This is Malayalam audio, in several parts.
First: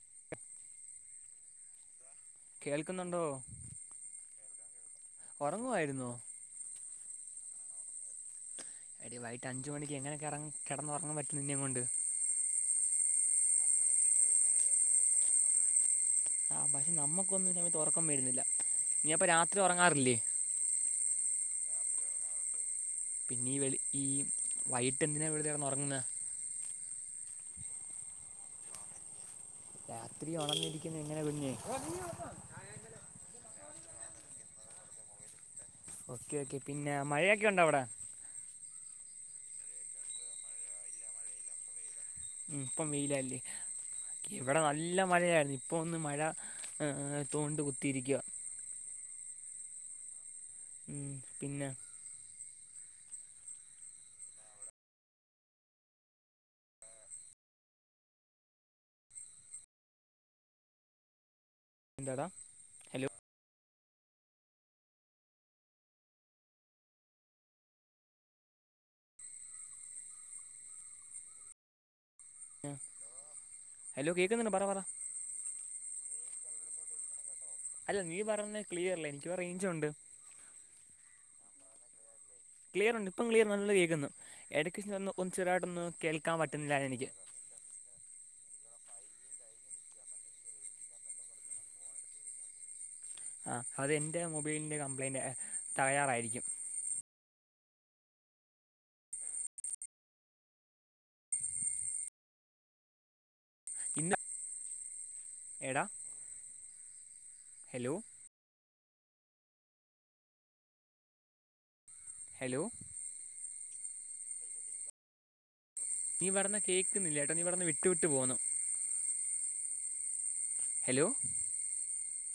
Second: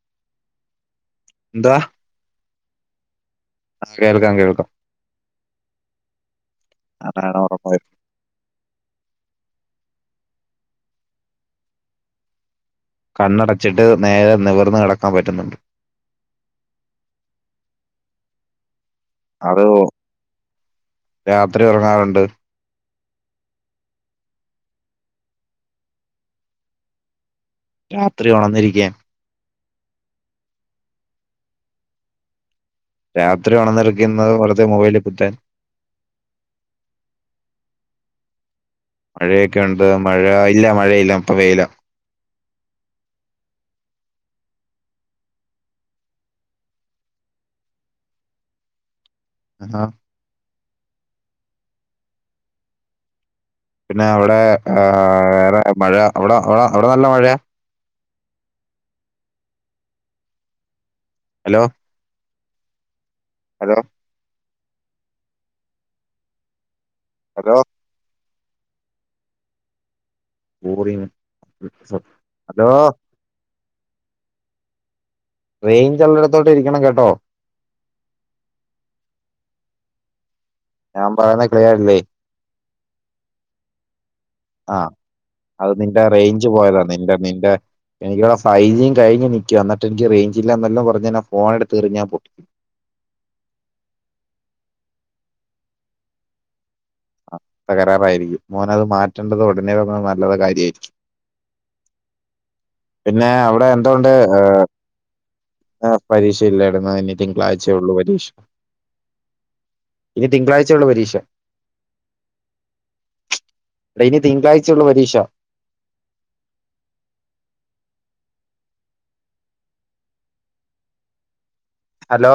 [inaudible] എന്തുവാ? കേൾക്കുന്നുണ്ടോ? കേൾക്കാം കേൾക്കാം ഒറങ്ങുവായിരുന്നോ? ആ പറയടാ ഒറക്കായിരുന്നു എടി വൈകിട്ട് അഞ്ച് മണിക്ക് എങ്ങനെ കെറ കെടന്നുറങ്ങാൻ പറ്റുന്നു നിന്നേം കൊണ്ട് കണ്ണടച്ചിട്ട് നേരെ നിവർന്ന് കിടക്കാൻ പറ്റുന്നുണ്ട് ആഹ് പക്ഷെ നമ്മുക്കൊന്നും ഈ സമയത്ത് ഒറക്കം വരുന്നില്ല നീ അപ്പ രാത്രി അത് ഒറങ്ങാറില്ലേ രാത്രി ഒറങ്ങാറുണ്ട് പിന്നെ ഈ വെളി ഈ വൈകിട്ട് എന്തിനാ വെറുതെ കിടന്ന് ഒറങ്ങുന്നേ രാത്രി ഒണന്നിരിക്കാൻ രാത്രി ഒണന്നിരിക്കുന്ന എങ്ങനാ പിന്നേ രാത്രി ഒണന്നിക്കുന്നത് വെറുതെ മൊബൈലിൽ കുത്താൻ ഓക്കെ ഓക്കെ പിന്നെ മഴയൊക്കെ ഉണ്ടോ അവിടെ? മഴയൊക്കെയുണ്ട് മഴ ഇല്ല മഴയില്ല ഇപ്പൊ വെയിലാ ഉം ഇപ്പം വെയിലാല്ലേ ഇവിടെ നല്ല മഴയായിരുന്നു ഇപ്പൊ ഒന്ന് മഴ ഏ തോർന്നിട്ട് കുത്തിയിരിക്കുവാ ആഹ് ഉം പിന്നെ പിന്നെ അവിടെ വേറെ മഴ അവിടെ അവിടെ നല്ല മഴയ. ഹലോ എന്താടാ. Hello hello. ഹലോ [unintelligible] ആഹ് ഹലോ കേക്കുന്നുണ്ട് പറ പറ റേയ്ഞ്ചുള്ളോട്ത്തോട്ട് ഇരിക്കണം കേട്ടോ അല്ല നീ പറയുന്നത് ക്ലിയർല്ല എനിക്ക്പ്പ റെയ്ഞ്ചുണ്ട് ഞാൻ പറയ്ന്ന ക്ലിയറില്ലേ ക്ലിയറുണ്ട് ഇപ്പം ക്ലിയർ നല്ലത് കേക്കുന്നു ആ എടക്ക് ഒന്ന് അത് ചെറ്തായിട്ടൊന്ന് നിന്റെ കേൾക്കാൻ റേഞ്ച് പറ്റുന്നില്ലാ പോയതാ എനിക്ക് നിന്റെ നിന്റെ എനിക്കിവിടെ ഫൈവ് ജിം കഴിഞ്ഞ് നിക്ക എന്നിട്ടെനിക്ക് റെയ്ഞ്ചില്ല ന്നെന്ന് പർഞ് ഞാൻ ഫോണ് ട്ത്ത് എറിഞ്ഞാ പൊ ആഹ് അത് എന്റെ മൊബൈലിന്റെ കംപ്ലൈയിന്റ് തകരാറായിരിക്കും ആഹ് തകരാറായിരിക്കും മോനത് മാറ്റണ്ടത് ഒടനെ പറഞ്ഞത് നല്ല കാര്യായിരിക്കും പിന്നെ അവടെ എന്തുണ്ട് ഇന്ന് ഏഹ് എടാ ആഹ് പരീക്ഷല്ലായിരുന്നു ഇനി തിങ്കളാഴ്ചേ ഉള്ളൂ ഹലോ പരീക്ഷ ഇനി തിങ്കളഴ്ച്ചുള്ളു പരീക്ഷ ഹലോ എനി തിങ്കളാഴ്ച്ചൊള്ളു പരീക്ഷ നീ പർയ്ന്ന കേക്കുന്നില്ലട്ടോ നീ പറയ്ന്ന വിട്ടു വിട്ട് പോന്നു ഹലോ ഹലോ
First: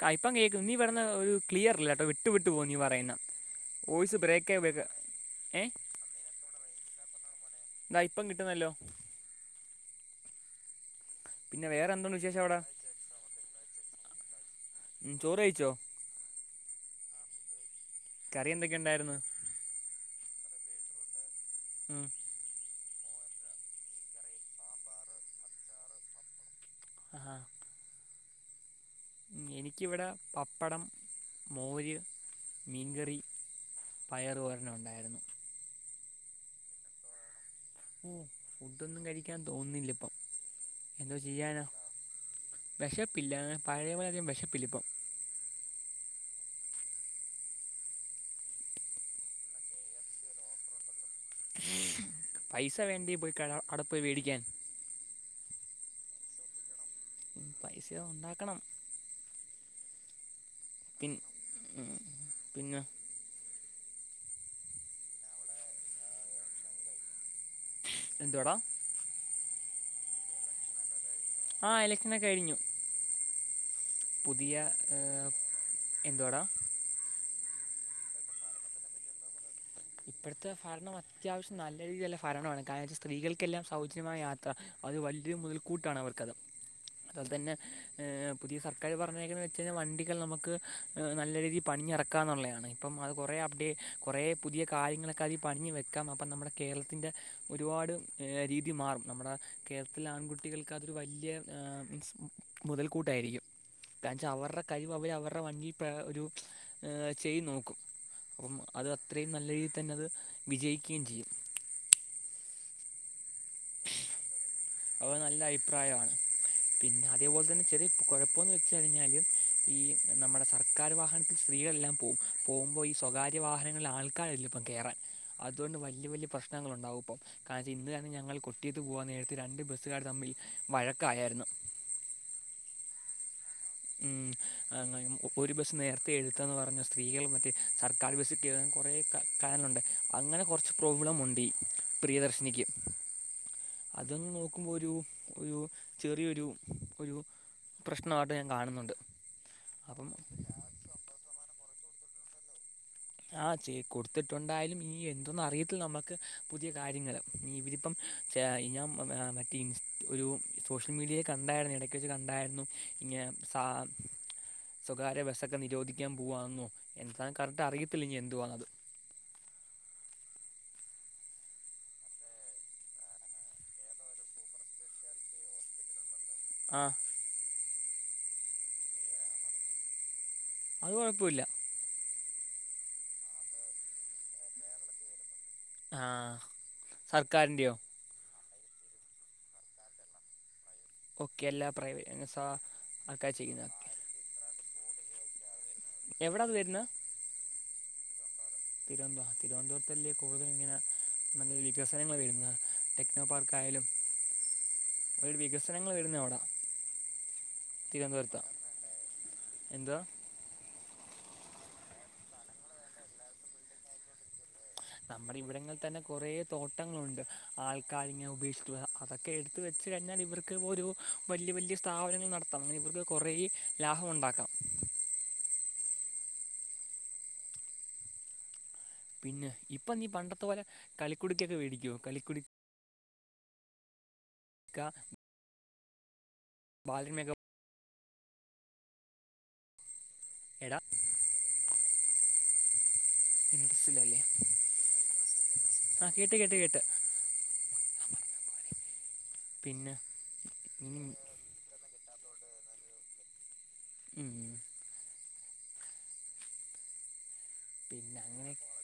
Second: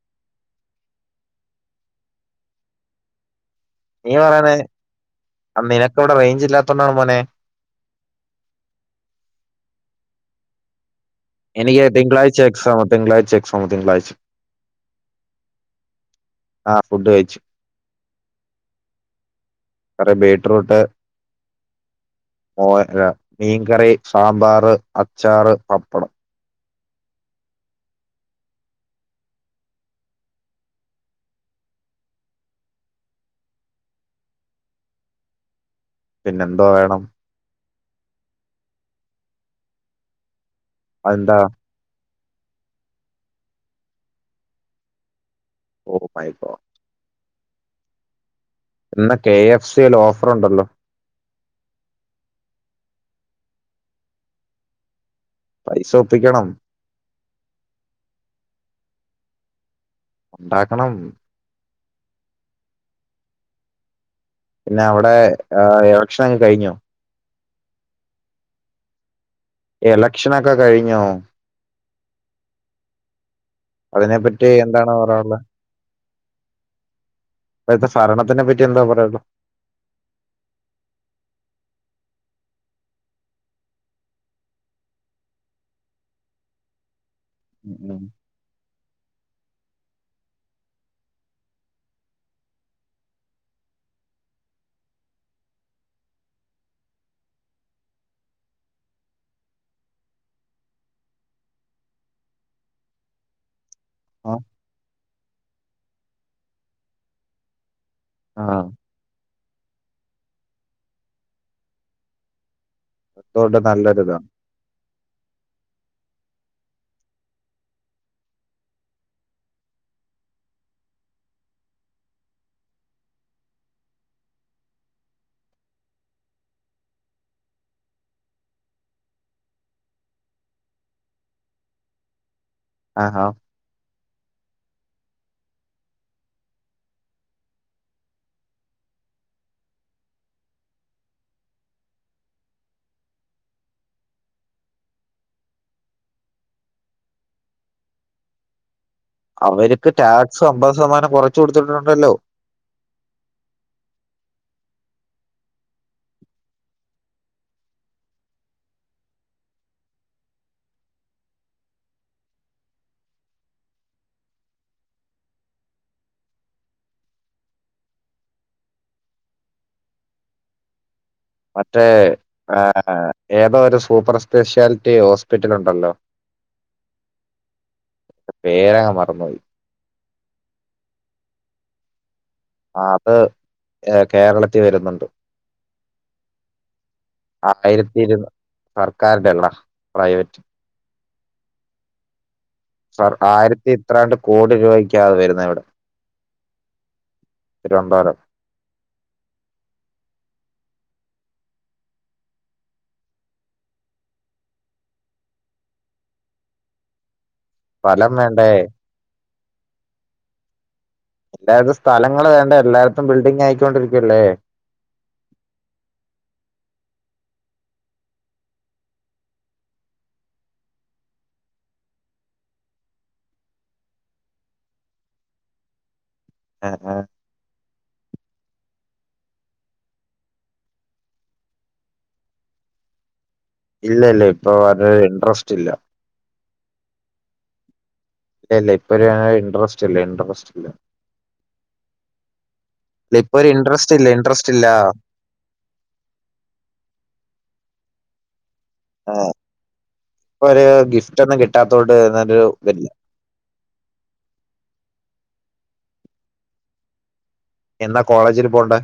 കഇപ്പം കേക്കും നീ പറയ്ന്ന ഒരു ക്ലിയർല്ല ട്ടോ വിട്ടു വിട്ടു പോം നീ പറയുന്നെ വോയ്സ് ബ്രേക്കാബക ഏഹ് പ്പവടെ റെയ്ഞ്ച് ഇല്ലാത്തോണ്ടാണ് മോനേ താ ഇപ്പം കിട്ടുന്നല്ലോ പിന്നെ എനിക്ക് വേറെ എന്താണ് തിളാഴ്ച വിശേഷം അവിടെ എക്സാം തിങ്കളാഴ്ച എക്സാം തിങ്കളാഴ്ച ഉം ചോറ് കഴിച്ചോ ആഹ് ഫുഡ് കഴിച്ചു കറി എന്തൊക്കെണ്ടായിരുന്നു കറി ബീറ്റ്റൂട്ട് ഉം ഓ അല്ല മീൻകറി, സാമ്പാറ്, അച്ചാറ്, പപ്പടം ആഹാ എനിക്കിവടെ പപ്പടം, മോര്, മീൻകറി പയറോരനൊണ്ടായിരുന്നു പിന്നെന്തോ വേണം ഓഹ് ഫുഡൊന്നും കഴിക്കാൻ തോന്നില്ലപ്പം എന്തോ അതെന്താ ചെയ്യാനാ വെശപ്പില്ല പഴേ പോലയധികം വെശപ്പില്ലിപ്പം ഓഹ് മൈ ഗോഡ് ഇന്ന് കെ എഫ് സില് ഓഫറുണ്ടല്ലോ [inaudible] പൈസ വേണ്ടേ പോയി ക അടപ്പോയി വേടിക്കാൻ പൈസ ഒപ്പിക്കണം ഉം പൈസ ഉണ്ടാക്കണം ഉണ്ടാക്കണം ഉം പിന്നെ പിന്നെ അവടെ എലക്ഷനൊക്കെ കഴിഞ്ഞോ എന്തുവാടാ എലക്ഷനൊക്കെ കഴിഞ്ഞോ? ആഹ് എലക്ഷനൊക്കെ കഴിഞ്ഞു അതിനെപ്പറ്റി പുതിയ എന്താണ് പറയാനുള്ളത് എന്തുവാടാ ഇപ്പോഴത്തെ ഫരണത്തെ പറ്റി എന്താ പറയാള്ളെ ഇപ്പോഴത്തെ ഭരണം അത്യാവശ്യം നല്ല രീതിയിലുള്ള ഭരണമാണ്. കാരണം സ്ത്രീകൾക്കെല്ലാം സൗജന്യമായ യാത്ര അത് വല്യ മുതൽ കൂട്ടാണ് അവർക്കത് അതന്നെ ഉം ഉം. പുതിയ സർക്കാർ പറഞ്ഞേക്കെന്ന് വെച്ച് കഴിഞ്ഞാ വണ്ടികൾ നമുക്ക് നല്ല രീതിൽ പണിഞ്ഞിറക്കാം ന്നുള്ളയാ ണ്. പ്പം അത് കൊറേ അപ്ഡേ കൊറേ പുതിയ കാര്യങ്ങളൊക്കെ അതിൽ പണിഞ്ഞു വെക്കാം. അപ്പം നമ്മുടെ കേരളത്തിന്റെ ഒരുപാട് രീതി മാറും നമ്മുടെ കേരളത്തിലെ ആൺകുട്ടികൾക്ക് അതൊരു വല്യ മീൻസ് മുതൽക്കൂട്ടായിരിക്കും. ന്താച്ചാ ആ അവറെ കഴിവ് അവര് അവറെ വണ്ടി പ്ര ഒരു ചെയ് നോക്കും. ആ അപ്പം അത് അത്രയും നല്ല രീതി തന്നെ അത് വിജയിക്കുകയും ചെയ്യും. ത്തോടെ നല്ലരുതാ അവ നല്ല അയ്പ്രായാണ്. പിന്നെ അതേപോലെ തന്നെ ചെറിയ കൊഴപ്പംന്ന് വെച്ച് കഴിഞ്ഞാല് ഈ നമ്മുടെ സർക്കാർ വാഹനത്തിൽ സ്ത്രീകളെല്ലാം പോ പോകുമ്പൊ ഈ സ്വകാര്യ വാഹനങ്ങളിൽ ആൾക്കാരില്ല ഇപ്പം കേറാൻ അതുകൊണ്ട് വല്യ വല്യ പ്രശ്നങ്ങളുണ്ടാവും ഇപ്പം കാര്യം ഇന്നാണ് ഞങ്ങൾ കൊട്ടിയത്ത് പോകാൻ നേര്ത്ത് രണ്ട് ബസ്സുകാർ തമ്മിൽ വഴക്കായായര്ന്ന് ആഹ് ഹോ ഉം അങ്ങനെ ഒരു ബസ്സ് നേര്ത്തെ എടുത്തെന്ന് പറഞ്ഞു സ്ത്രീകൾ മറ്റേ സർക്കാര് ബസ്സി കേറാൻ കൊറേ കാര്ണുണ്ട് അങ്ങനെ കൊർച്ച് പ്രോബ്ലമുണ്ടീ പ്രിയദർശിനിക്ക് അതങ്ങ് നോക്കുമ്പൊ ഒരു ഒരു ചെറിയൊരു ഒരു പ്രശ്നാട്ട് ഞാൻ കാണുന്നുണ്ട്. അവര്ക്ക് അപ്പം ടാക്സ് അമ്പത് ശതമാനം കൊറച്ച് കൊടുത്തിട്ടുണ്ടല്ലോ. ആഹ് ചെ കൊടുത്തിട്ടുണ്ടായാലും ഈ എന്തോന്ന് അറിയത്തില്ല നമുക്ക് പുതിയ കാര്യങ്ങള് ഇഞ്ഞീ ഇവരിപ്പം ച ഞാൻ മറ്റേ ഇൻസ് ഒരു സോഷ്യൽ മീഡിയയിൽ കണ്ടായിരുന്നു എടയ്ക്ക് വെച്ച് കണ്ടായിരുന്നു. ഇങ്ങനെ സാ സ്വകാര്യ ബസ്സൊക്കെ നിരോധിക്കാൻ പോവാന്നോ എന്താണ് കറക്റ്റ് അറിയത്തില്ല ഇനി എന്തുവാന്നത് മറ്റേ ഏതോ ഒരു സൂപ്പർ സ്പെഷ്യാലിറ്റി ഹോസ്പിറ്റൽ ഉണ്ടല്ലോ ആഹ് പേരങ്ങ് മറന്നു പോയി. അത് കൊഴപ്പല്ല ആഹ് അത് ഏഹ് കേരളത്തി വരുന്നുണ്ട് ആഹ് ആയിരത്തി ഇര്ന്നൂ സർക്കാരിന്റെല്ലടാ പ്രൈവറ്റ് ഓക്കെ അല്ല പ്രൈവസാ സർ ആക്കെ ചെയ്യുന്ന ആയിരത്തി ഓക്കെ ഇത്രാണ്ട് കോടി രൂവയ്ക്കാ വരുന്നെ അവിടെ എവിടാ ത് വര്ന്ന തിരുവൻന്തോരം തിരോന്ത തിരുവൻന്തപുരത്തല്ലേ കൂടുതല് ഇങ്ങനെ നല്ല വികസനങ്ങൾ വരുന്നത് ടെക്നോ പാർക്ക് ആയാലും [unintelligible] ഒരു വികസനങ്ങൾ വരുന്ന അവ്ടാ സ്ഥലം തിരുവനന്തപുരത്ത് വേണ്ടേ ആണ് എന്താ അതായത് സ്ഥലങ്ങള് വേണ്ടേ. എല്ലായിടത്തും ബിൽഡിങ്ങ് ആയിക്കൊണ്ടിരിക്കുവല്ലേ നമ്മുടെ ഇവിടങ്ങളിൽ തന്നെ കൊറേ തോട്ടങ്ങളുണ്ട്. ആൾക്കാരിങ്ങനെ ഉപേക്ഷിട്ട് പോയാ അതൊ ഒക്കെ എടുത്ത് വെച്ച് കഴിഞ്ഞാൽ ഇവർക്ക് ഇ ഒരു വലിയ വല്യ സ്ഥാപനങ്ങൾ നടത്താം ഇവർക്ക് കുറെ- ലാഭമുണ്ടാക്കാം ആഹ് ആഹ് പിന്നെ ഇപ്പൊ നീ പണ്ടത്തെ പോലെ കളിക്കുടിക്കൊക്കെ മേടിക്കോ കളിക്കുടിക്ക് ഇല്ല ഇല്ല ഇപ്പൊ വരു ഇൻട്രസ്റ്റ് ഇല്ല ബാലരമ യൊക്കെ ഇല്ല ഇല്ല ഇപ്പൊ ഒരു ഇന്ട്രസ്റ്റ് ഇല്ല ഇൻട്രസ്റ്റ് ഇല്ല എടാ ഇപ്പൊ ഒരു ഇൻറസ്റ്റ് ഇല്ല ഇൻട്രസ്റ്റ് ഇല്ല ആഹ് കേട്ട് കേട്ട് കേട്ട് ആ പിന്നെ പ്പോ ഒരു ഉം, ഗിഫ്റ്റ് ഒന്നും കിട്ടാത്തോണ്ട് എന്നരു ഇല്ല ഉം എന്നാ പിന്നെ കോളേജിൽ അങ്ങനെ പോണ്ടേ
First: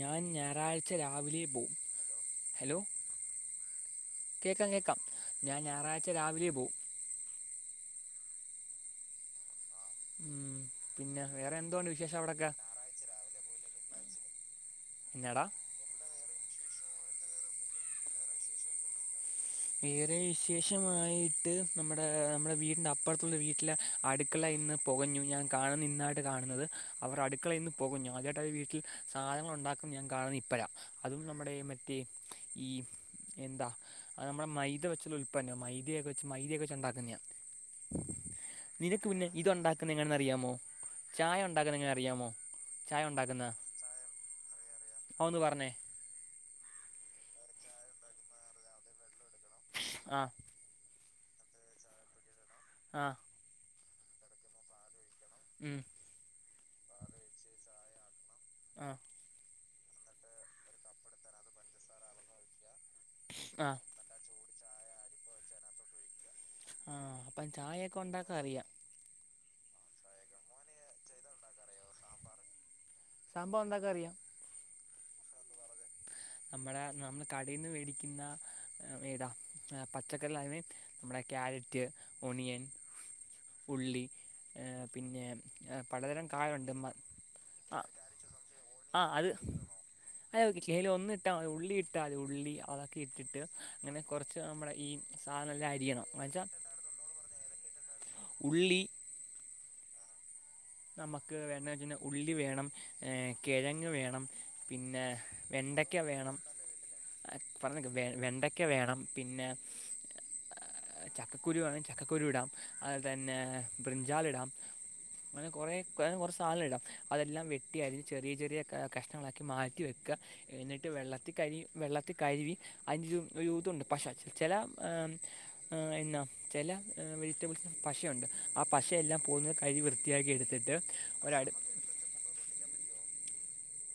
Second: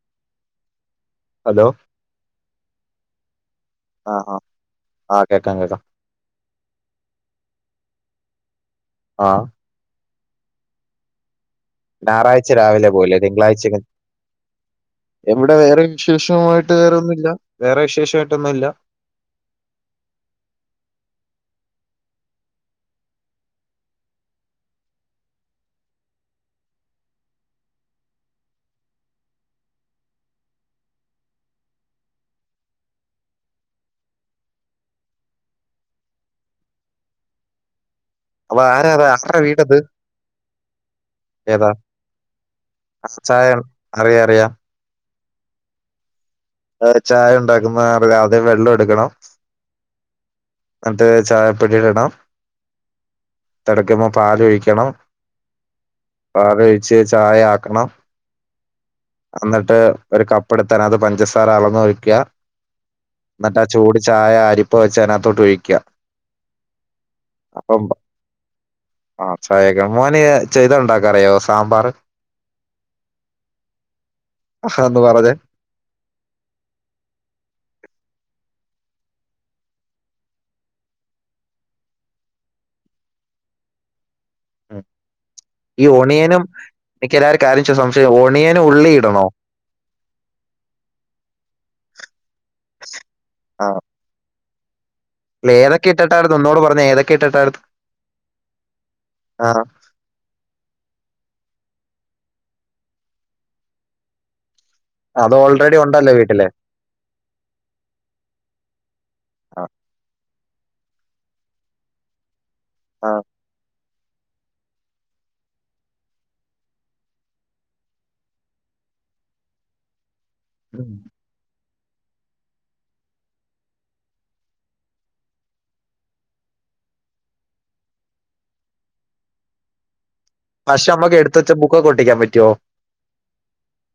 ഞാൻ ഞായറാഴ്ച രാവിലെ ഹലോ പോവും ഹലോ ആഹ് ആഹ് കേൾക്കാം കേൾക്കാം ആഹ് കേക്കാം ഞാൻ കേക്കാം ഞായറാഴ്ച രാവിലെ പോവും ആഹ് ആഹ് പിന്നെ വേറെ എന്തോ ണ്ട് വിശേഷം അവിടെക്കെ ഞായറാഴ്ച എന്നാടാ എവിടെ വേറെ വിശേഷമായിട്ട് വേറെ ഒന്നുല്ല വേറെ വിശേഷമായിട്ടൊന്നുംല്ല ഏറെ വിശേഷമായിട്ട് നമ്മുടെ നമ്മുടെ വീടിന്റെ അപ്പുറത്തുള്ള വീട്ടിലെ അടുക്കള ഇന്ന് പുകഞ്ഞു ഞാൻ കാണുന്ന ഇന്നായിട്ട് കാണുന്നത് അവരു അടുക്കളയിൽന്ന് പുകഞ്ഞു ആദ്യമായിട്ട് അവർ വീട്ടിൽ സാധനങ്ങൾ ഉണ്ടാക്കി ഞാൻ കാണുന്ന ഇപ്പഴ അതും നമ്മുടെ മറ്റേ ഈ എന്താ അത് നമ്മുടെ മൈദ വെച്ചുള്ള ഉൽപ്പന്നമാണ് മൈദയൊക്കെ വെച്ച് മൈദയൊക്കെ വെച്ച് ഉണ്ടാക്കുന്നതാണ് അപ്പൊ ആരാ അത്? നിനക്ക് മുന്നെ ആരുടെ ഇത് വീടത് ഉണ്ടാക്കുന്ന എങ്ങനാ ന്ന് അറിയാമോ ചായ ഏതാ ഉണ്ടാക്കുന്ന എങ്ങനെ അറിയാമോ ചായ ഉണ്ടാക്കുന്ന അറിയാം അറിയാം ഒ ന്ന് പറഞ്ഞേ ചായ ഉണ്ടാക്കുന്ന ആദ്യം വെള്ളം എടുക്കണം ആഹ് ന്നിട്ട് ചായപ്പൊടിടണം ആഹ് തിളക്കുമ്പോൾ പാല് ഒഴിക്കണം ഉം പാലൊഴിച് ചായ ആക്കണം ആഹ് എന്നിട്ട് ഒരു കപ്പ എടുത്താൻ അത് പഞ്ചസാര അളന്നൊഴിക്കുക എന്നിട്ട് ആ ചൂടി ചായ അരിപ്പ വെച്ച അയ്നകത്തോട്ട് ഒഴിക്ക ആഹ് അപ്പം ചായ ഒക്കെ ഉണ്ടാക്കാൻ അറിയാം ആഹ് ചായക്കെ മോന ചെയ്ത ഉണ്ടാക്ക അറിയോ സാമ്പാർ സംഭവ എന്താക്ക അറിയാം അഹ ഒന്ന് പറഞ്ഞെ നമ്മളെ നമ്മൾ കടയിൽന്ന് മേടിക്കുന്ന ഏതാ പച്ചക്കറി അതിന് നമ്മുടെ ക്യാരറ്റ് ഓണിയൻ ഉള്ളി പിന്നെ ഈ പലതരം ഒണിയനും കായുണ്ട് എനിക്ക് എല്ലാവരും കാര്യം ചോ- ആഹ് സംശയം ഒണിയനും ഉള്ളി ആഹ് ഇടണോ അത് അതക്ക കേല ഒന്നിട്ടാ ഉള്ളി ഇട്ടാ അതി ഉള്ളി അതൊക്കെ ഇട്ടിട്ട് ആ അങ്ങനെ കുറച്ച് നമ്മളെ ഈ സാധനമെല്ലാം ഏതൊക്കെ അരിയണം എന്ന് ഇട്ടട്ടാർന്ന് വെച്ചാൽ ഒന്നുടെ പറഞ്ഞ ഏതൊക്കെ ഇട്ട്ട്ടാർന്ന് ഉള്ളി ആഹ് നമുക്ക് വേണ്ടത്എന്താന്ന് വെച്ചുകഴിഞ്ഞ ഉള്ളി വേണം കിഴങ്ങ് വേണം പിന്നെ അത് ഓൾറെഡി വെണ്ടക്കാ ഉണ്ടല്ലോ വേണം വീട്ടില് പറയുന്ന കേക്ക് വെണ്ടക്ക വേണം പിന്നെ ആ ചക്കക്കു രു വേണേൽ ചക്കക്കുരു ഇടാം അതുപോലെ ആ. തന്നെ ബ്രിഞ്ചാൽ ഇടാം അങ്ങനെ കുറെ കുറേ സാധനങ്ങൾ ഇടാം അതെല്ലാം വെട്ടി അരിഞ്ഞു യി ചെറിയ ചെറിയ കഷ്ണങ്ങളാക്കി മാറ്റി വെക്കുക എന്നിട്ട് ഉം. വെള്ളത്തിൽ കഴുകി വെള്ളത്തിൽ കഴിവി അഞ്ച്ഇത് ഉണ്ട്പശ ചില എന്നചില വെജിറ്റബിൾസ് പശയുണ്ട് ആ പശയെല്ലാം പോകുന്നത് കഴ്കി വൃത്തിയാക്കി എടുത് പശ നമ്മുക്ക് എടുത്തുവെച്ച ബുക്കൊക്കെ ഒട്ടിക്കാൻ പറ്റുവോ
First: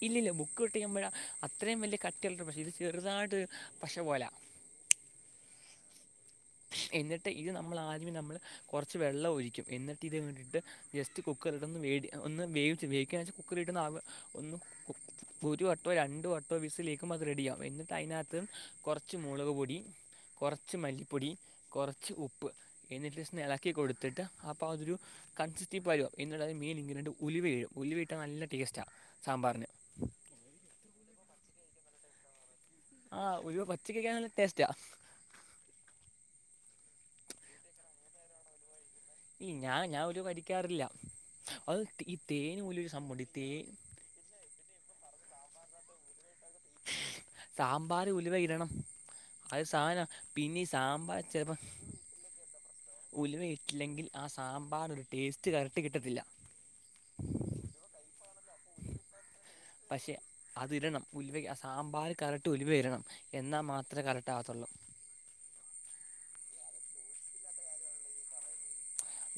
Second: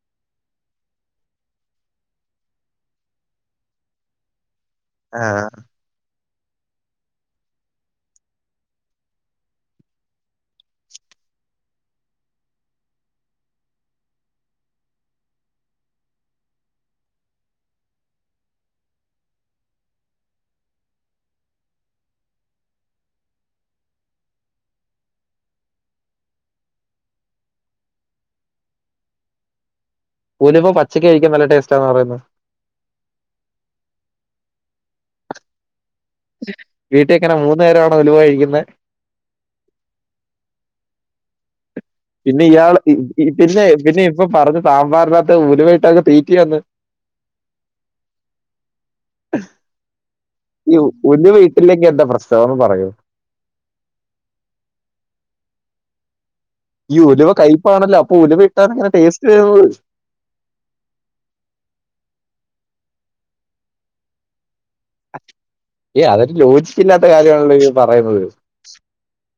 ഇല്ല ഇല്ല ബുക്ക് ഒ ട്ടിക്കുമ്പോഴ അത്രയും വലിയ കട്ടിയല്ലരു പശ ഇത് ചെറുതായിട്ട് പശ പോലെ ആണോ എന്നിട്ട് ഇത് നമ്മൾ ആദ്യമേ നമ്മൾ കുറച്ച് വെള്ളം ഒഴിക്കും എന്നിട്ട് ഇത് വേണ്ടിയിട്ട് ജസ്റ്റ് കുക്കറിട്ടന്ന് വേ ഒന്ന് വേവിച്ച വേവിക്ക വെച്ച കുക്കർ ഇട്ടന്ന് ഒന്ന് ഒരു വട്ടോ രണ്ടു വട്ടോ വിസിലേക്കുമ്പോ അത് റെഡിയാകും എന്നിട്ട് അതിനകത്ത് കുറച്ച് മുളക് പൊടി കുറച്ച് മല്ലിപ്പൊടി കുറച്ച് ഉപ്പ് എനിട്ട് ഇളക്കി കൊടുത്തിട്ട് അപ്പ അതൊരു കൺസിസ്റ്റീവ് പരുവം എന്നുള്ളത് മെയിൻ ഇന്ഗ്രെഡീന്റ് ഉലുവ് ഇടും ഉലുവ ഇട്ടാൽ നല്ല ടേസ്റ്റാണ് സാമ്പാറിന്. ഉലുവ പച്ചക്ക് കഴിക്കാൻ നല്ല ടേസ്റ്റാന്ന് പറയുന്നു. ആഹ ഉലുവ പച്ചക്ക് കഴിക്കാൻ നല്ല ടേസ്റ്റ വീട്ടിൽഎങ്ങനെ മൂന്നു നേരമാണോ ഉലുവ കഴിക്കുന്നത് ഈ ഞാൻ ഞാൻ ഉലുവ കഴിക്കാറില്ല അത് ഈ പിന്നെ തേൻ ഇയാൾ ഉലുവ ഒരു സംഭവം ഉണ്ട് പിന്നെ തേൻ പിന്നെ ഇപ്പൊ പറഞ്ഞു സാമ്പാറിനകത്ത് ഉലുവയിട്ടങ്ങ് തീറ്റിയാന്ന് സാമ്പാറിൽ ഉലുവ ഇടണം അത് സാധനം പിന്നീ സാമ്പാർ ചെലപ്പോ ഫസ്റ്റ് അതൊന്ന് പറയോ ഉലുവയിട്ടില്ലെങ്കിൽ ആ സാമ്പാർ ഒരു ടേസ്റ്റ് കറക്റ്റ് കിട്ടത്തില്ല. ഈ ഉലുവ കയ്പ്പാണല്ലോ അപ്പോ ഉലുവ ഇട്ടാൽ എങ്ങനെ ടേസ്റ്റ് വരുന്നത് പക്ഷേ അതിടണം ഉലുവ ആ സാമ്പാർ കറക്റ്റ് ഉലുവ ഇടണം എന്നാൽ മാത്രമേ കറക്റ്റ് ആകത്തുള്ളൂ. ഏ അതൊരു ലോജിക്ക് ഇല്ലാത്ത കാര്യമാണല്ലോ ഈ പറയുന്നത്.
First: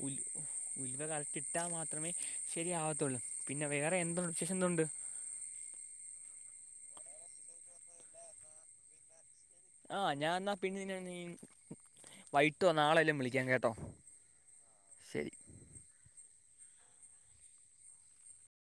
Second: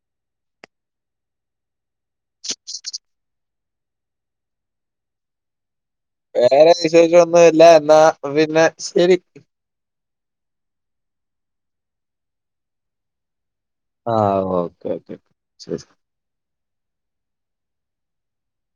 ഉൽ ഉൽവ കറക്റ്റ് ഇട്ടാൽ മാത്രമേ ശരിയാവത്തുള്ളു. പിന്നെ വേറെ എന്ത്‌ വിശേഷം എന്തുണ്ട് വേറെ വിശേഷം ഒന്നും ഇല്ല എന്നാ പിന്നെ ശരി ആഹ് ഞാൻ എന്നാൽ പിന്നെ നിന്നെ വൈകിട്ടോ നാളെ വല്ലോം വിളിക്കാം കേട്ടോ. ആഹ ഓക്കേ ഓക്കേ ശരി ശരി.